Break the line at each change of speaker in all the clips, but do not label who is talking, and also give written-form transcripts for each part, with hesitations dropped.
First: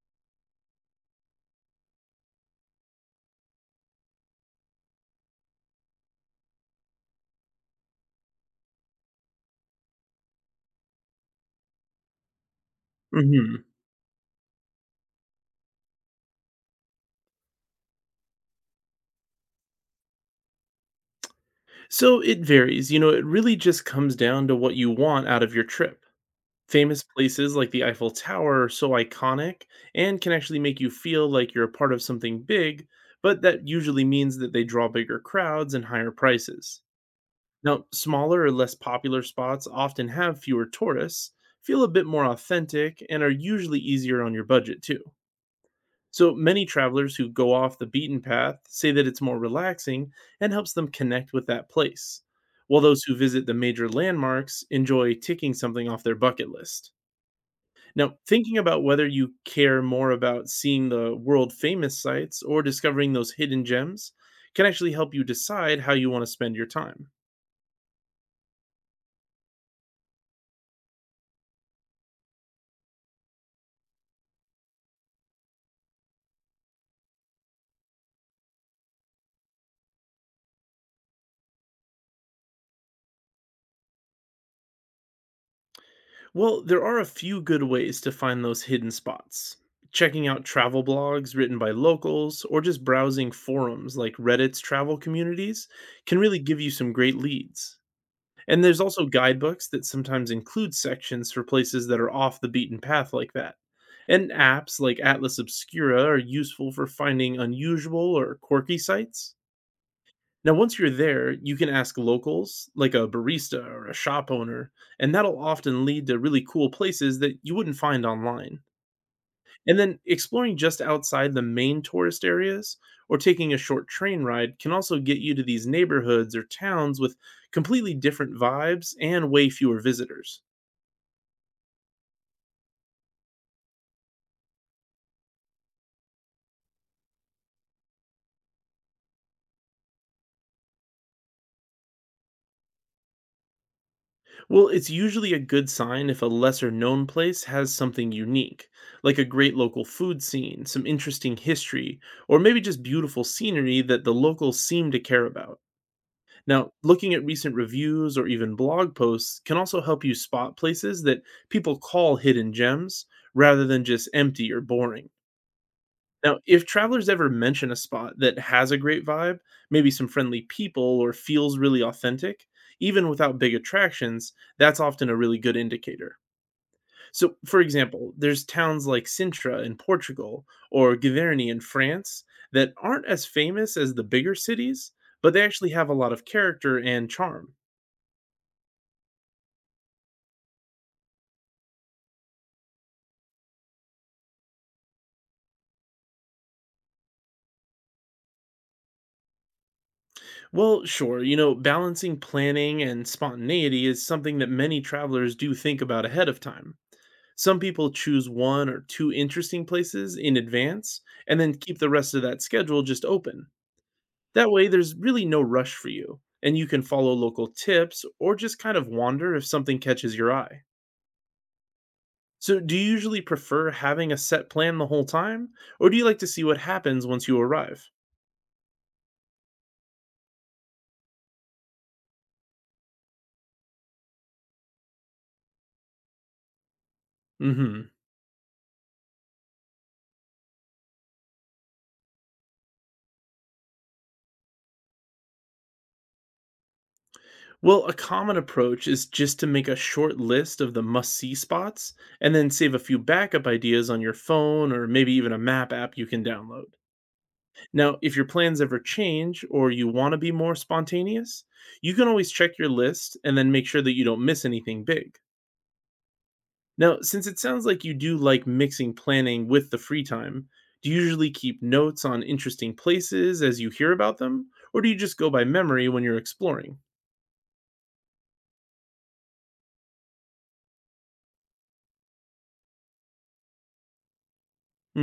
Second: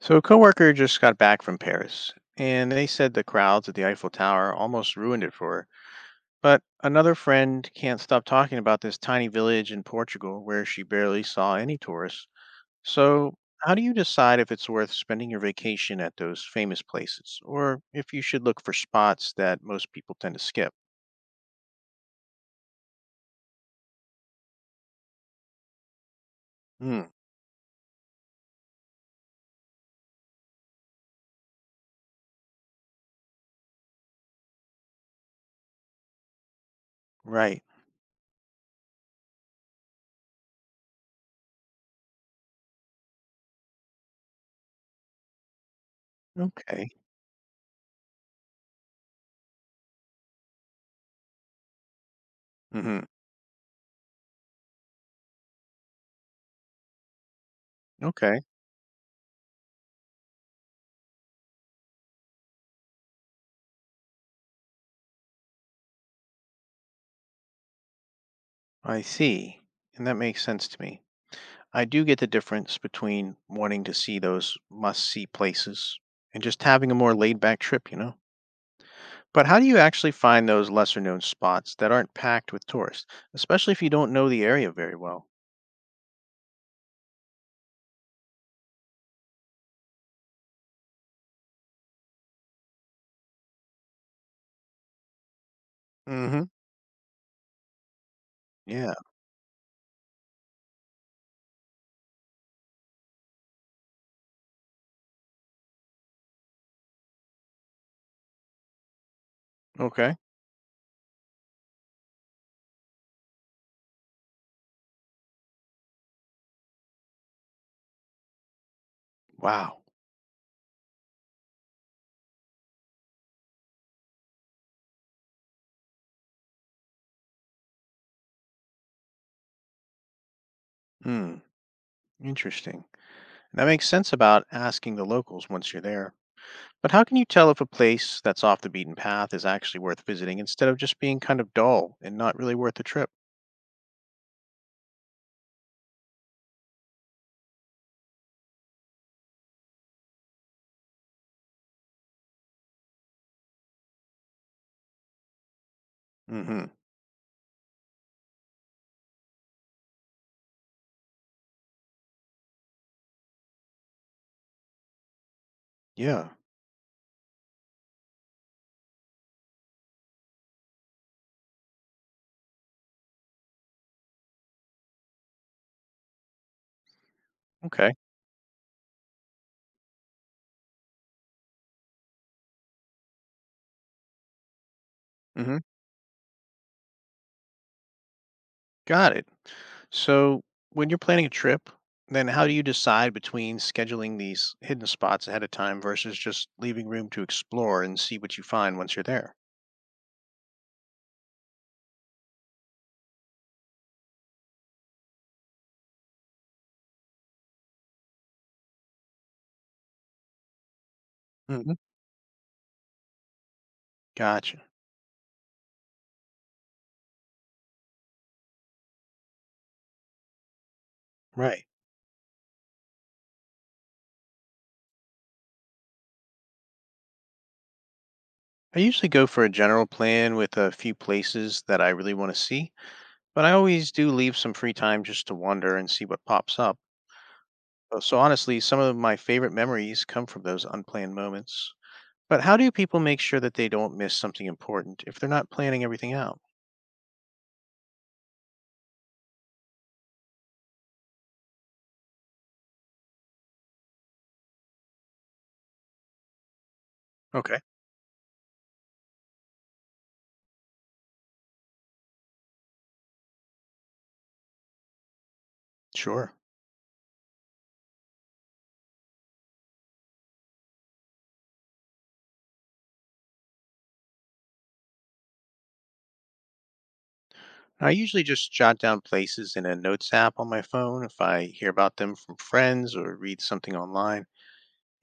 So a coworker just got back from Paris, and they said the crowds at the Eiffel Tower almost ruined it for her. But another friend can't stop talking about this tiny village in Portugal where she barely saw any tourists. So,
Mhm.
how do you decide if it's worth spending your vacation at those famous places, or if you should look for spots that most people tend to skip?
So it varies, you know, it really just comes down to what you want out of your trip. Famous
Hmm.
places like the Eiffel Tower are so iconic and can actually make you feel like you're a part of something big, but that usually means that they draw bigger crowds and higher prices.
Right.
Now, smaller or less popular spots often have fewer tourists, feel a bit more authentic, and are usually easier on your budget too. So many
Okay.
travelers who go off the beaten path say that it's more relaxing and helps them connect with that place, while
Hmm.
those who visit the major landmarks enjoy ticking something off their bucket list. Now,
Okay.
thinking about whether you care more about seeing the world famous sites or discovering those hidden gems can actually help you decide how you want to spend your time.
I see. And that makes sense to me. I do get the difference between wanting to see those must see places and just having a more laid back trip, you know? But how do you actually find those lesser known spots that aren't packed with tourists, especially if you don't know the area very well?
Well, there are a few good ways to find those hidden spots. Checking out travel blogs written by locals or just browsing forums like Reddit's travel communities can really
Hmm.
give you some great leads. And there's
Yeah.
also guidebooks that sometimes include sections for places that are off the beaten path like that. And apps like Atlas Obscura are useful for finding unusual or quirky sites.
Okay.
Now, once you're there, you can ask locals, like a barista or a shop owner, and that'll often lead to really cool places that you wouldn't find online. And
Wow.
then exploring just outside the main tourist areas or taking a short train ride can also get you to these neighborhoods or towns with completely different vibes and way fewer visitors.
Hmm. Interesting. That makes sense about asking the locals once you're there. But how can you tell if a place that's off the beaten path is actually worth visiting instead of just being kind of dull and not really worth the trip?
Well, it's usually a good sign if a lesser known place has something unique, like a great local food scene, some interesting history, or maybe just beautiful scenery that the locals seem to care about.
Hmm.
Now, looking at recent reviews or even blog posts can also help you spot places that people call hidden gems rather than just empty or boring.
Yeah.
Now, if travelers ever mention a spot that has a great vibe, maybe some friendly people or feels really authentic, even without big attractions, that's often a really good indicator. So, for
Okay.
example, there's towns like Sintra in Portugal or Giverny in France that aren't as famous as the bigger cities, but they
Hmm.
actually have a lot of character and charm.
Got it. So, when you're planning a trip, then how do you decide between scheduling these hidden spots ahead of time versus just leaving room to explore and see what you find once you're there?
Well, sure, you know, balancing planning and spontaneity is something that many travelers do think about ahead of time. Some people choose one or two interesting places in advance and then
Hmm.
keep the rest of that schedule just open. That
Gotcha.
way, there's really no rush for you, and you can follow local tips or just kind of wander if something catches your eye.
Right.
So, do you usually prefer having a set plan the whole time, or do you like to see what happens once you arrive?
I usually go for a general plan with a few places that I really want to see, but I always do leave some free time just to wander and see what pops up.
Hmm.
So, honestly, some of my favorite memories come from those unplanned moments. But how do people make sure that they don't miss something important if they're not planning everything out?
Well, a common approach is just to make a short list of the must see spots and then save a few backup ideas on your phone or maybe even a map app you can download.
Okay.
Now, if your plans ever change or you want to be more spontaneous, you can always check your list and then make sure that you don't miss anything big.
Sure.
Now, since it sounds like you do like mixing planning with the free time, do you usually keep notes on interesting places as you hear about them, or do you just go by memory when you're exploring?
I usually just jot down places in a notes app on my phone if I hear about them from friends or read something online.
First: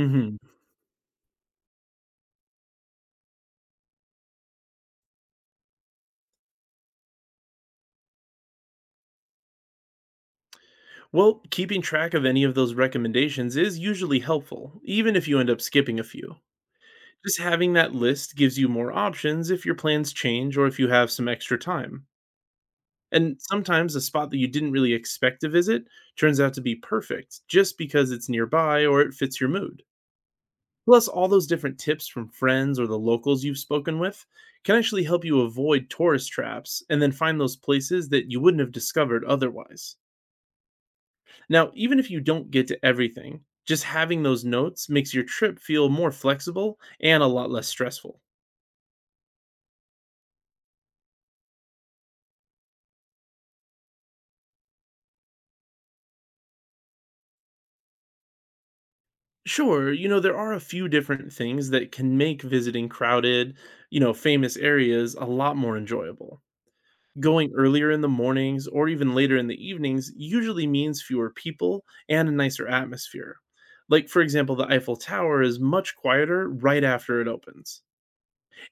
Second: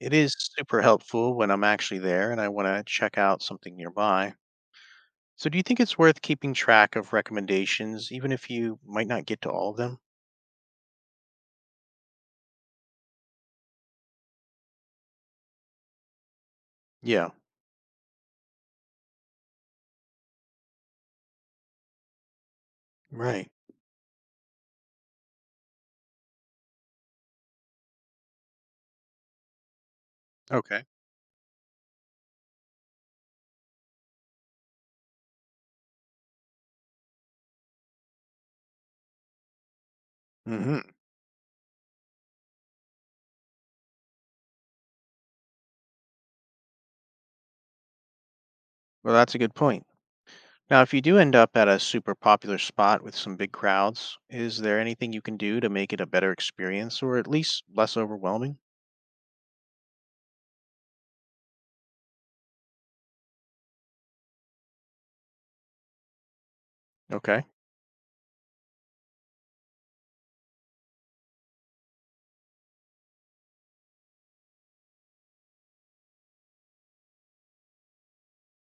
It is super helpful when I'm actually there and I want to check out something nearby. So, do you think it's worth keeping track of recommendations, even if you might not get to all of them?
Well, keeping track of any of those recommendations is usually helpful, even if you end up skipping a few.
Yeah,
Just having that list gives you more options if your plans change or if you have some extra time. And
right.
sometimes a spot that you didn't really expect to visit turns out to be perfect just because it's nearby or it fits your mood.
Okay.
Plus, all those different tips from friends or the locals you've spoken with can actually help you avoid tourist traps and then find those places that you wouldn't have discovered otherwise.
Hmm.
Now, even if you don't get to everything, just having those notes makes your trip feel more flexible and a lot less stressful.
Well, that's a good point. Now, if you do end up at a super popular spot with some big crowds, is there anything you can do to make it a better experience or at least less overwhelming?
Sure, you know, there are a few different things that can make visiting crowded, you know, famous areas a lot more enjoyable.
Okay.
Going earlier in the mornings or even later in the evenings usually means fewer people and a nicer atmosphere. Like, for example, the Eiffel Tower is much quieter right after it opens.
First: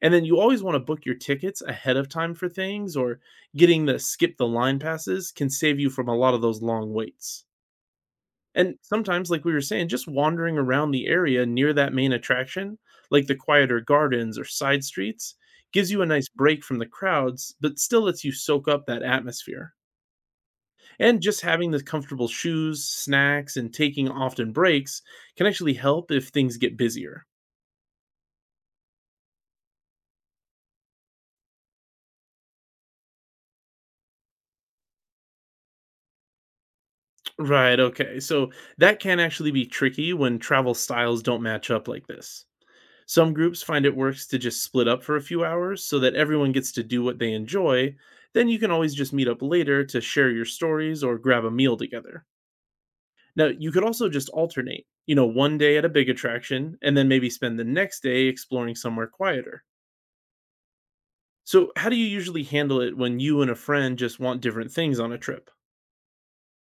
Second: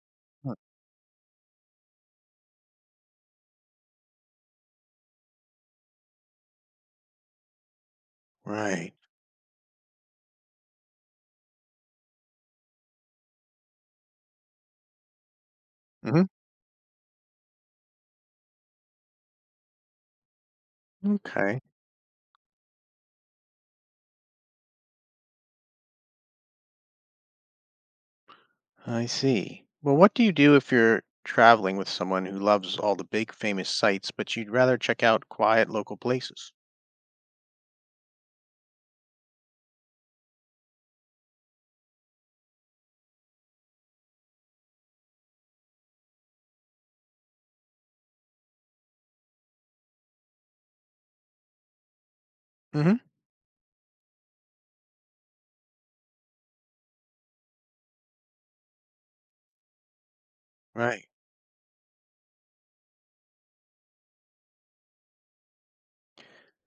And then you
Hmm.
always want to book your tickets ahead of time for things, or getting the skip the line passes can save you from a lot of those long waits. And
Right.
sometimes, like we were saying, just wandering around the area near that main attraction, like the quieter gardens or side streets, gives you a nice break from the crowds, but still lets you soak up that atmosphere. And just
Okay,
having the comfortable shoes, snacks, and taking often breaks can actually help if things get busier.
I see. Well, what do you do if you're traveling with someone who loves all the big famous sites, but you'd rather check out quiet local places?
Right, okay. So that can actually be tricky when travel styles don't match up like this. Some groups find it works to just split up for a few hours so that everyone gets to do what they enjoy. Then you can always just meet up later to share your stories or grab a meal together.
Hmm.
Now, you could also just alternate, you know, one day at a big attraction and then maybe spend the next day exploring somewhere quieter.
Right.
So, how do you usually handle it when you and a friend just want different things on a trip?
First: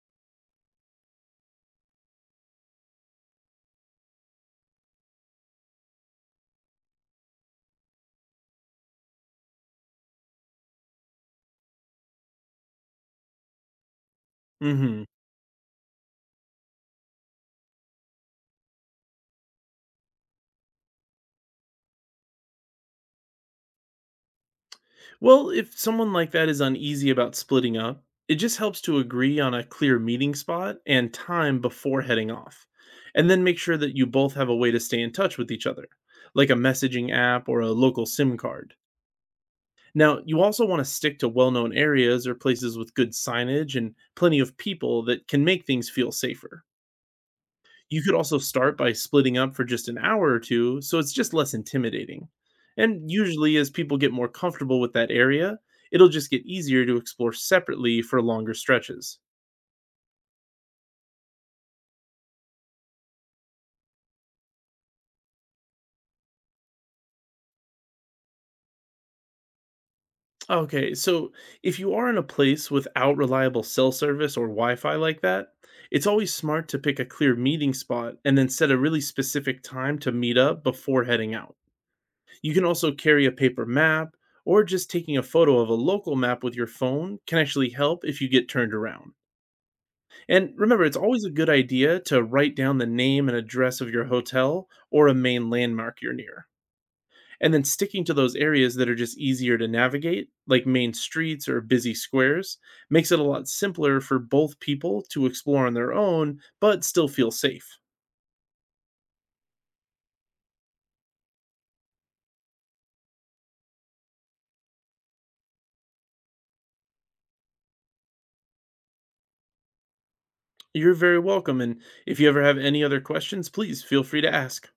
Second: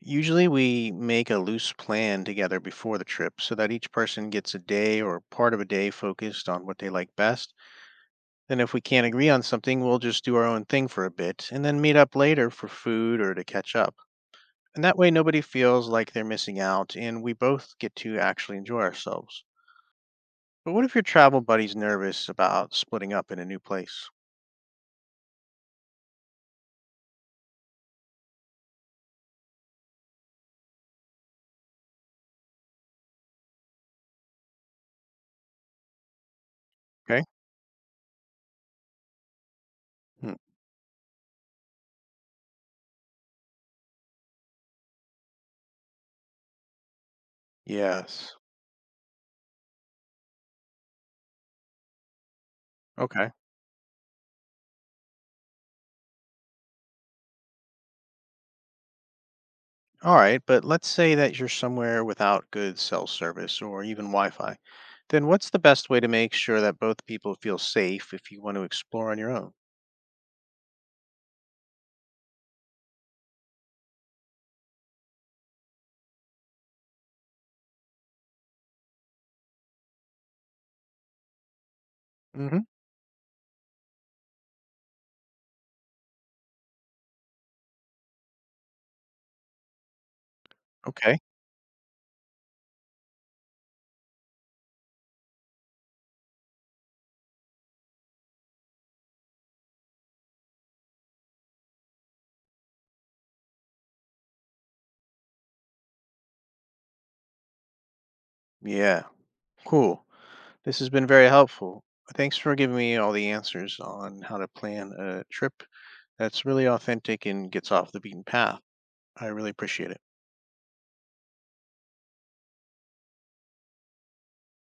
Usually we make a loose plan together before the trip so that each person gets a day or part of a day focused on what they like best. Then if we can't agree on something, we'll just do our own thing for a bit and then meet up later for food or to catch up. And that
Mhm.
way nobody feels like they're missing out and we both get to actually enjoy ourselves. But what if your travel buddy's nervous about splitting up in a new place?
Well, if someone like that is uneasy about splitting up, it just helps to agree on a clear meeting spot and time before heading off. And then make sure that you both have a way to stay in touch with each other, like a messaging
Okay.
app or a local SIM card. Now,
Hmm.
you also want to stick to well known areas or places with good signage and plenty of people that can make things feel safer. You could also
Yes.
start by splitting up for just an hour or two, so it's just less intimidating. And
Okay.
usually, as people get more comfortable with that area, it'll just get easier to explore separately for longer stretches.
All right. But let's say that you're somewhere without good cell service or even Wi Fi. Then what's the best way to make sure that both people feel safe if you want to explore on your own?
Okay, so if you are in a place without reliable cell service or Wi Fi like that, it's always smart to pick a clear meeting spot and then set a really specific time to meet up before heading out. You can
Hmm.
also carry a paper map, or just taking a photo of a local map with your phone can actually help if you get turned around. And remember, it's
Okay.
always a good idea to write down the name and address of your hotel or a main landmark you're near. And then sticking to those areas that are just easier to navigate, like main streets or busy squares, makes it a lot simpler for both people to explore on their own, but still feel safe.
Yeah. Cool. This has been very helpful. Thanks for giving me all the answers on how to plan a trip that's really authentic and gets off the beaten path. I really appreciate it.
You're very welcome. And if you ever have any other questions, please feel free to ask.